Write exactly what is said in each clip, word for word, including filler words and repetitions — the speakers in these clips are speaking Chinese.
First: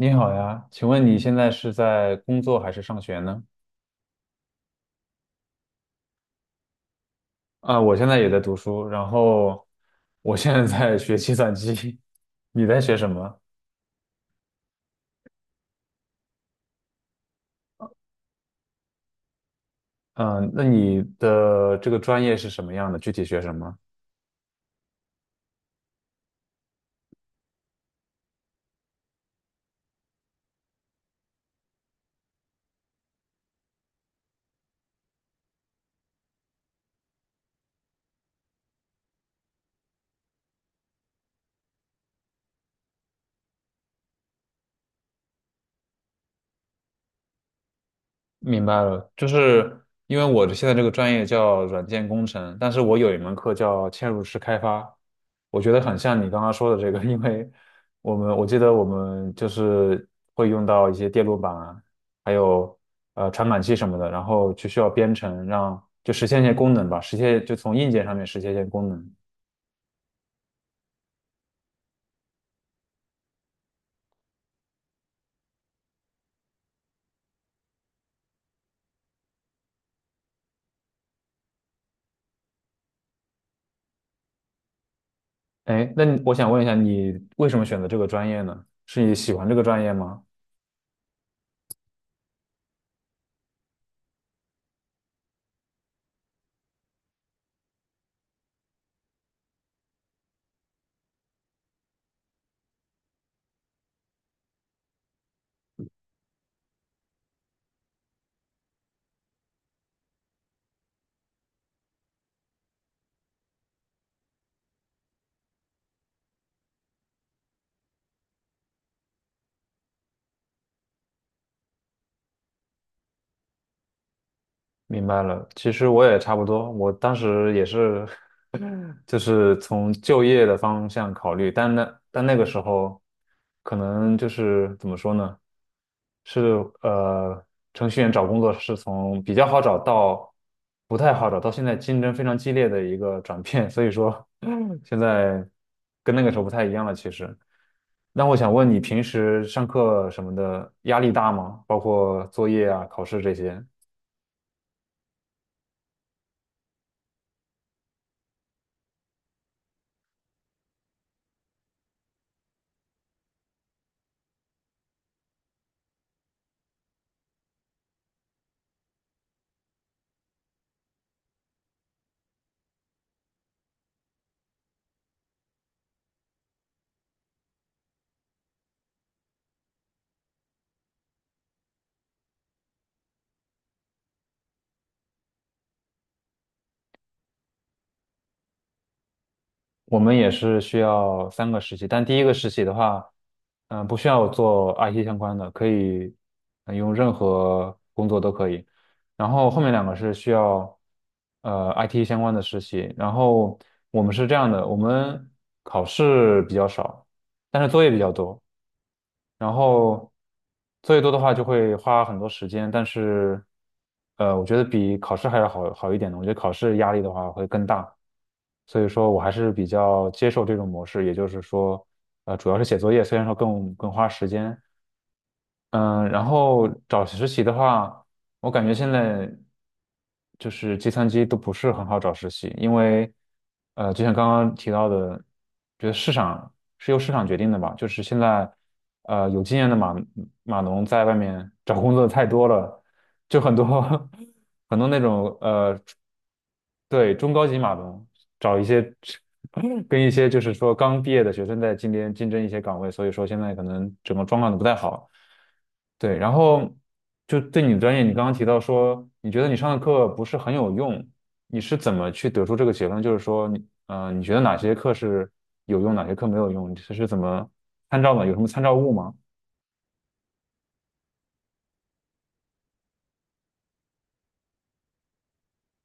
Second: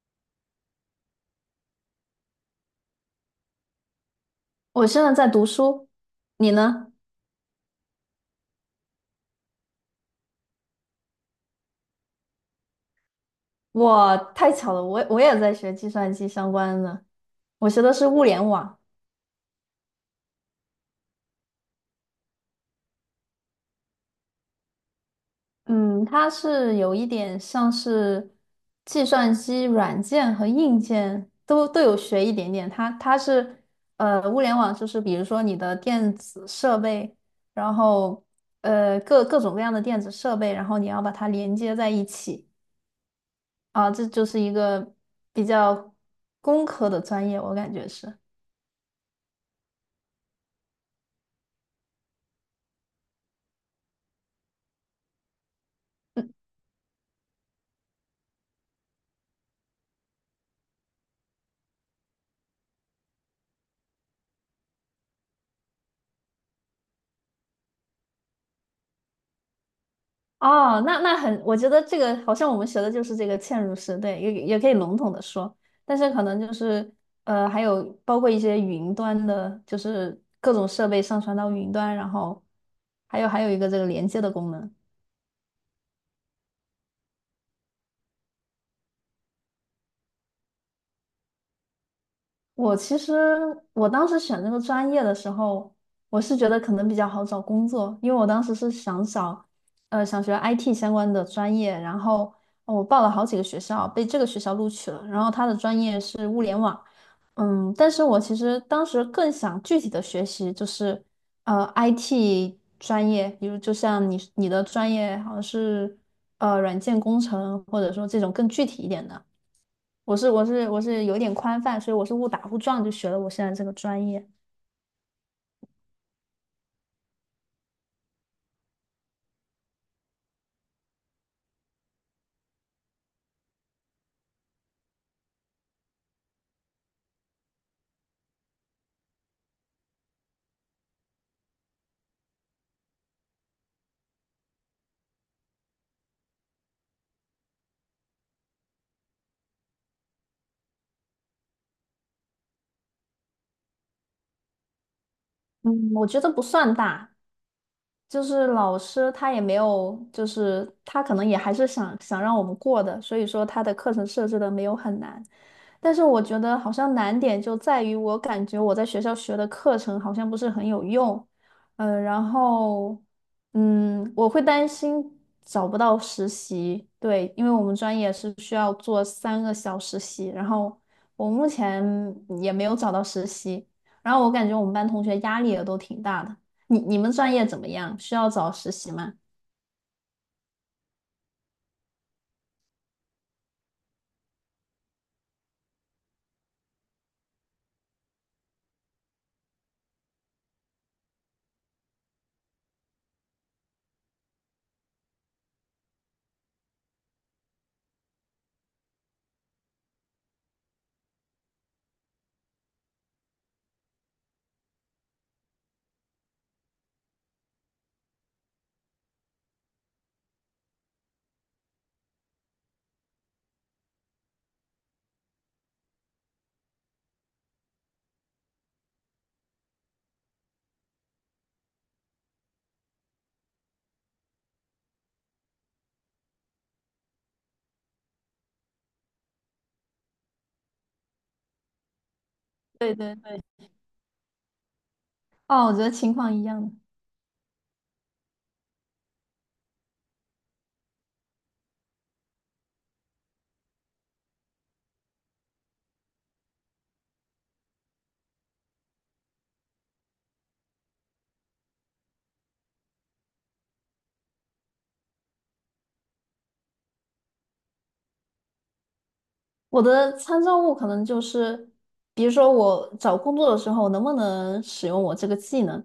你好呀，请问你现在是在工作还是上学呢？我现在在读书，你呢？啊，我现在也在读书，然后我现在在学计算机。你在学什么？我太巧了，我我也在学计算机相关的，我学的是物联网。嗯，那你的这个专业是什么样的？具体学什么？嗯，它是有一点像是计算机软件和硬件都都有学一点点。它它是呃，物联网就是比如说你的电子设备，然后呃各各种各样的电子设备，然后你要把它连接在一起啊，这就是一个比较工科的专业，我感觉是。明白了，就是因为我现在这个专业叫软件工程，但是我有一门课叫嵌入式开发，我觉得很像你刚刚说的这个。因为我们我记得我们就是会用到一些电路板啊，还有呃传感器什么的，然后就需要编程让就实现一些功能吧，实现就从硬件上面实现一些功能。哦，那那很，我觉得这个好像我们学的就是这个嵌入式，对，也也可以笼统的说，但是可能就是呃，还有包括一些云端的，就是各种设备上传到云端，然后还有还有一个这个连接的功能。哎，那你我想问一下，你为什么选择这个专业呢？是你喜欢这个专业吗？我其实我当时选这个专业的时候，我是觉得可能比较好找工作，因为我当时是想找，呃，想学 I T 相关的专业，然后呃我报了好几个学校，被这个学校录取了，然后他的专业是物联网，嗯，但是我其实当时更想具体的学习就是，呃，I T 专业，比如就像你你的专业好像是，呃，软件工程，或者说这种更具体一点的。我是我是我是有点宽泛，所以我是误打误撞就学了我现在这个专业。明白了，其实我也差不多，我当时也是。就是从就业的方向考虑，但那但那个时候，可能就是怎么说呢，是呃，程序员找工作是从比较好找到不太好找到现在竞争非常激烈的一个转变，所以说嗯 现在跟那个时候不太一样了，其实。那我想问你，平时上课什么的压力大吗？包括作业啊、考试这些。嗯，我觉得不算大，就是老师他也没有，就是他可能也还是想想让我们过的，所以说他的课程设置的没有很难。但是我觉得好像难点就在于我感觉我在学校学的课程好像不是很有用，嗯、然后嗯，我会担心找不到实习，对，因为我们专业是需要做三个小实习，然后我目前也没有找到实习，然后我感觉我们班同学压力也都挺大的。你你们专业怎么样？需要找实习吗？我们也是需要三个实习，但第一个实习的话，嗯、不需要做 I T 相关的，可以呃用任何工作都可以。然后后面两个是需要呃 I T 相关的实习。然后我们是这样的，我们考试比较少，但是作业比较多。然后作业多的话就会花很多时间，但是呃，我觉得比考试还要好好一点的。我觉得考试压力的话会更大，所以说我还是比较接受这种模式，也就是说，呃，主要是写作业，虽然说更更花时间。嗯，然后找实习的话，我感觉现在就是计算机都不是很好找实习。因为呃，就像刚刚提到的，觉得市场是由市场决定的吧，就是现在呃有经验的码码农在外面找工作的太多了，对对就对，很多 很多那种哦，我觉呃，得情况一样的。对，中高级码农找一些 跟一些就是说刚毕业的学生在竞争竞争一些岗位，所以说现在可能整个状况都不太好。对，然后就对你的专业，你刚刚提到说，你觉得你上的课不是很有用，你是怎么去得出这个结论？就是说你，呃，你觉得哪些课是有用，哪些课没有用？你这是怎么参照的？有什么参照物吗？我的参照物可能就是，比如说我找工作的时候能不能使用我这个技能，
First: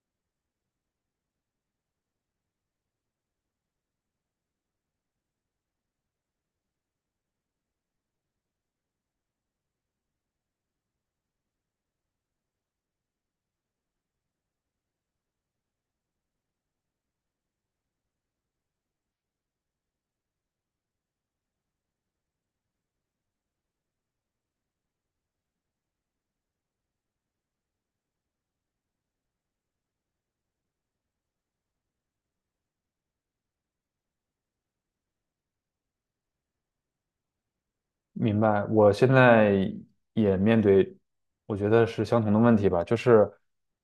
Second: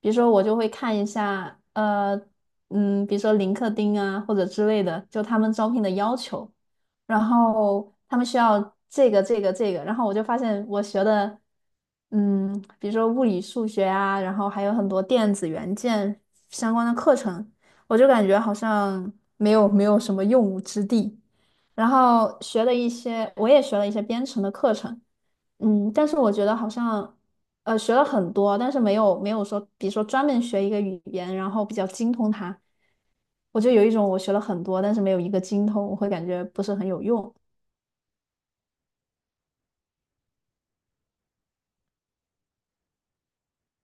比如说我就会看一下，呃，嗯，比如说林克丁啊或者之类的，就他们招聘的要求，然后他们需要这个这个这个，然后我就发现我学的，嗯，比如说物理数学啊，然后还有很多电子元件相关的课程，我就感觉好像没有没有什么用武之地。然后学了一些，我也学了一些编程的课程，嗯，但是我觉得好像，呃，学了很多，但是没有没有说，比如说专门学一个语言，然后比较精通它，我就有一种我学了很多，但是没有一个精通，我会感觉不是很有用。明白，我现在也面对，我觉得是相同的问题吧，就是，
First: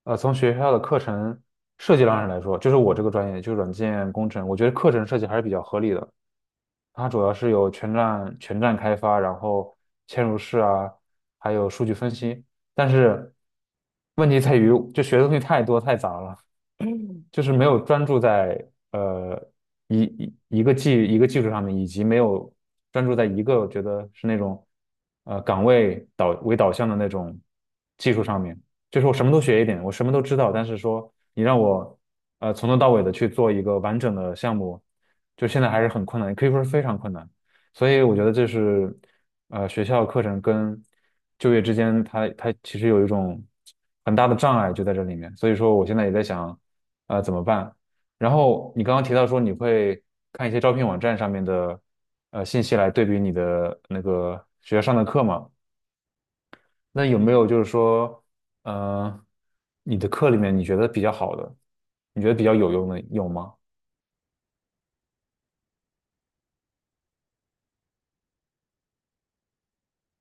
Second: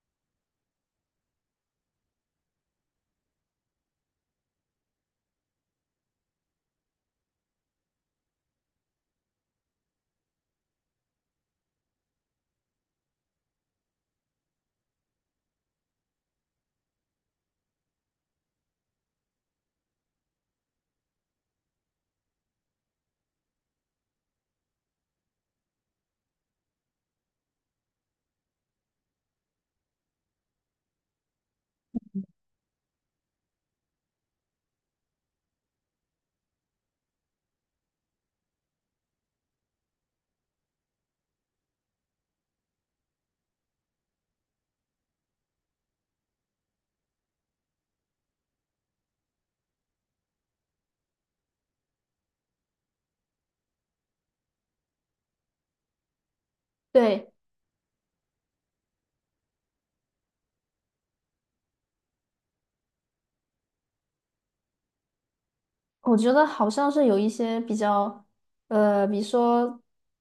呃，从学校的课程设计上来说，就是我这个专业就是软件工程，我觉得课程设计还是比较合理的。它主要是有全站全站开发，然后嵌入式啊，还有数据分析。但是问题在于，就学的东西太多太杂了。就是没有专注在呃一一一个技一个技术上面，以及没有专注在一个我觉得是那种呃岗位导为导向的那种技术上面。就是我什么都学一点，我什么都知道，但是说你让我呃从头到尾的去做一个完整的项目。就现在还是很困难，可以说是非常困难。所以我觉得这是呃学校课程跟就业之间它，它其实有一种很大的障碍就在这里面。所以说我现在也在想，呃怎么办？然后你刚刚提到说你会看一些招聘网站上面的呃信息来对比你的那个学校上的课嘛？那有没对，有就是说，呃，你的课里面你觉得比较好的，你觉得比较有用的有吗？我觉得好像是有一些比较，呃，比如说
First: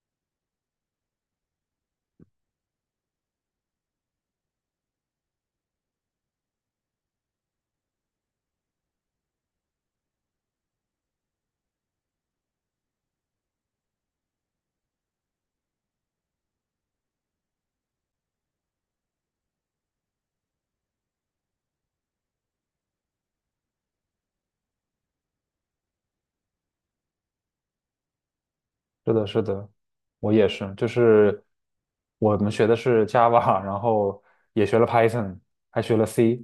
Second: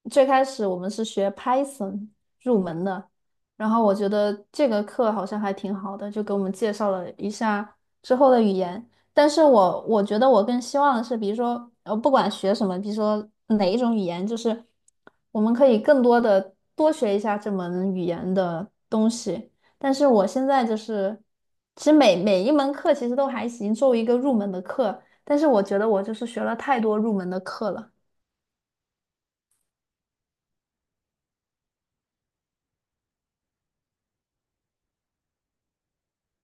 最开始我们是学 Python 入门的，然后我觉得这个课好像还挺好的，就给我们介绍了一下之后的语言。但是我我觉得我更希望的是，比如说呃，不管学什么，比如说哪一种语言，就是我们可以更多的多学一下这门语言的东西。但是我现在就是，其实每每一门课其实都还行，作为一个入门的课。但是我觉得我就是学了太多入门的课了。是的，是的，我也是，就是我们学的是 Java,然后也学了 Python,还学了 C,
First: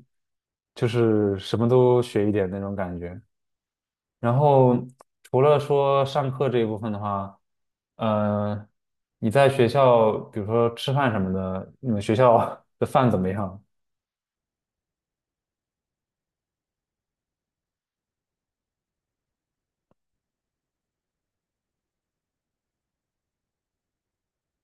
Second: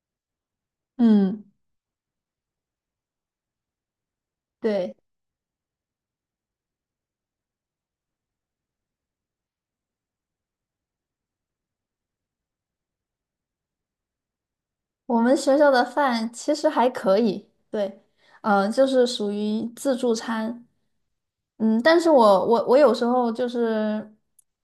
就是嗯什么都学一点那种感觉。然后对，除了说上课这一部分的话，呃，你在学校，比如说吃饭什么的，你们学校 的饭怎么样？我们学校的饭其实还可以，对，呃，就是属于自助餐，嗯，但是我我我有时候就是，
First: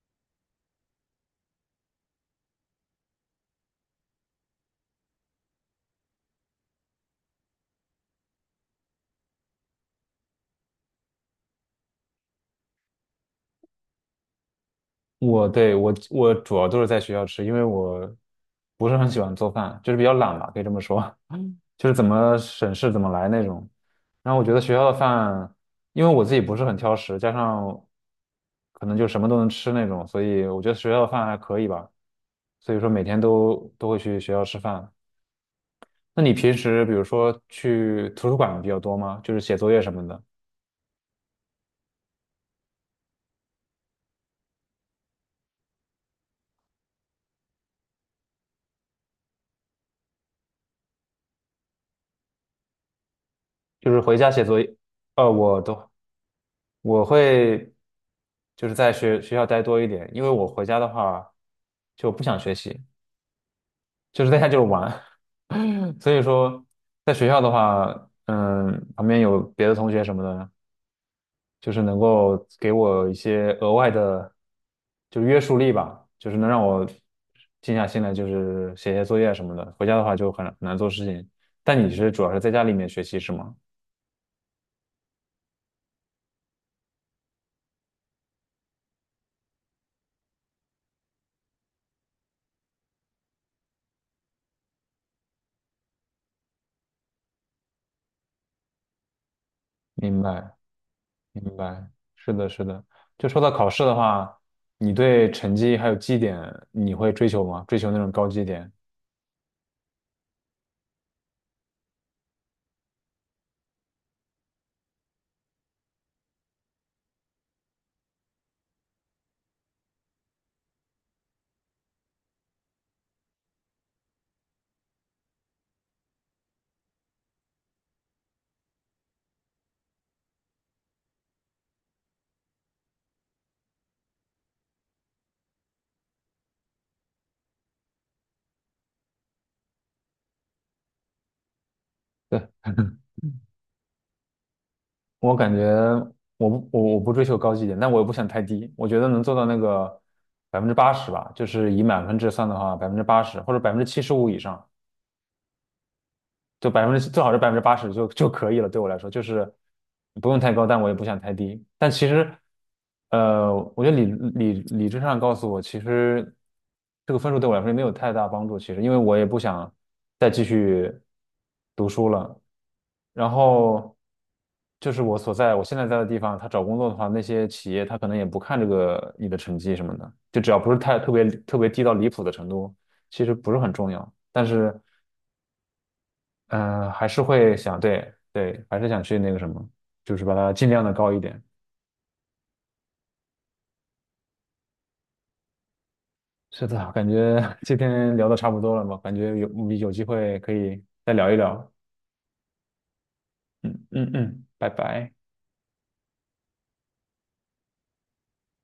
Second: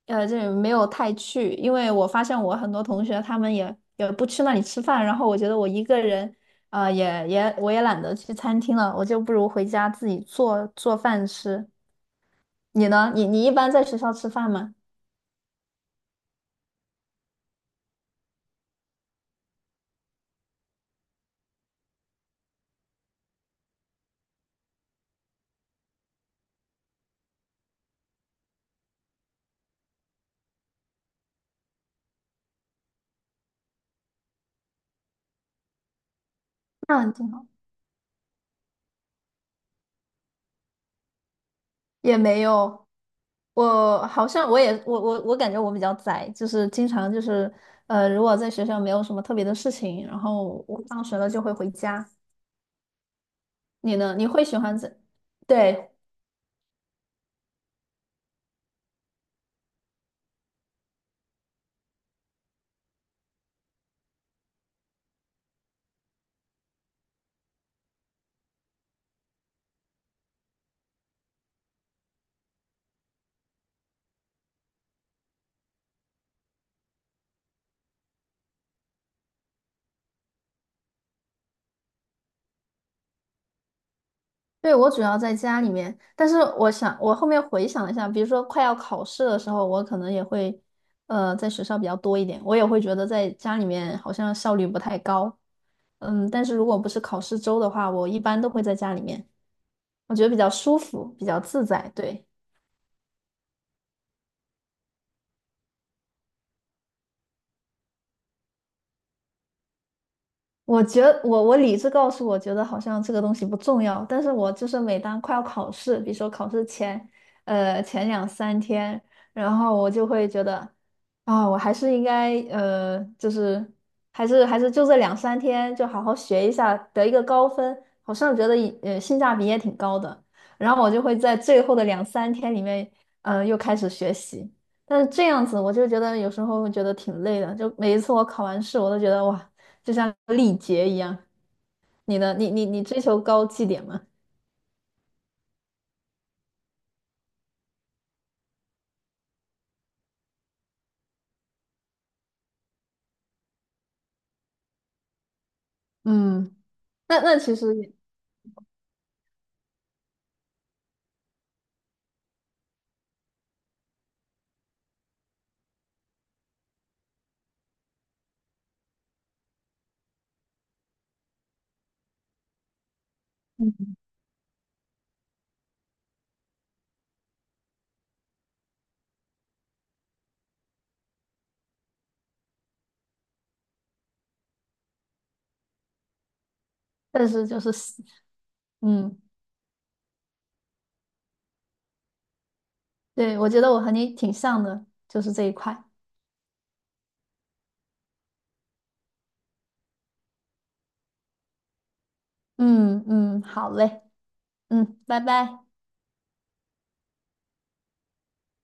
呃，这没有太去，因为我发现我很多同学他们也也不去那里吃饭，然后我觉得我一个人，呃，也也我也懒得去餐厅了，我就不如回家自己做做饭吃。你呢？你你一般在学校吃饭吗？我对我我主要都是在学校吃，因为我不是很喜欢做饭，就是比较懒吧，可以这么说。就是怎么省事怎么来那种。然后我觉得学校的饭，因为我自己不是很挑食，加上可能就什么都能吃那种，所以我觉得学校的饭还可以吧。所以说每天都都会去学校吃饭。那你平时比如那挺说好。去图书馆比较多吗？就是写作业什么的。也没有，我好像我也我我我感觉我比较宅，就是经常就是呃，如果在学校没有什么特别的事情，然后我放学了就会回家。就你是呢？回你家会写喜作业，欢在？呃，我都对我会就是在学学校待多一点，因为我回家的话就不想学习，就是在家就是玩。所以说在学校的话，嗯，旁边有别的同学什么的，就是能够给我一些额外的就约束力吧，就是能让我静下心来，就是写写作业什么的。回家的话就很很难做事情，但你是主要是在家里面学习是吗？对，我主要在家里面，但是我想我后面回想了一下，比如说快要考试的时候，我可能也会呃在学校比较多一点，我也会觉得在家里面好像效率不太高。嗯，但是如果不是考试周的话，我一般都会在家里面，我明觉得比较白。舒服，比较明自白，在，对。是的，是的。就说到考试的话，你对成绩还有绩点，你会追求吗？追求那种高绩点？我觉得我我理智告诉我觉得好像这个东西不重要，但是我就是每当快要考试，比如说考试前，呃前两三天，然后我就会觉得，啊、我还是应该呃就是还是还是就这两三天就好好学一下，得一个高分，好像觉得也呃性价比也挺高的，然后我就会在最后的两三天里面，嗯又开始学习。但是这样子，我就觉得有时候会觉得挺累的。就每一次我考完试，我都觉得哇，就像历劫一样。你 的对，你你你追求高绩点吗？我感觉我不我我不追求高绩点，但我也不想太低。我觉得能做到那个百分之八十吧，就是以满分制算的话，百分之八十或者百分之七十五以上，嗯，就百分之那最好是那百分其之实八十也，就就可以了，对我来说就是不用太高，但我也不想太低。但其实，呃，我觉得理理理智上告诉我，其实这个分数对我来说也没有太大帮助。其实，因为我也不想再继续读书了。然后嗯，就是我所在我现在在的地方，他找工作的话，那些企业他可能也不看这个你的成绩什么的，就只要不是太特别特别低到离谱的程度，其实不是很重要。但是呃，还是但是会就是想，死对对，还是想去嗯，那个什么，就是把它尽量的高一点。对，我觉得我和你挺像的，就是这一块。是的，感觉 今天聊的差不多了嘛，感觉有有机会可以再聊一聊。嗯嗯，好嗯嘞，嗯嗯，拜嗯，拜。拜拜。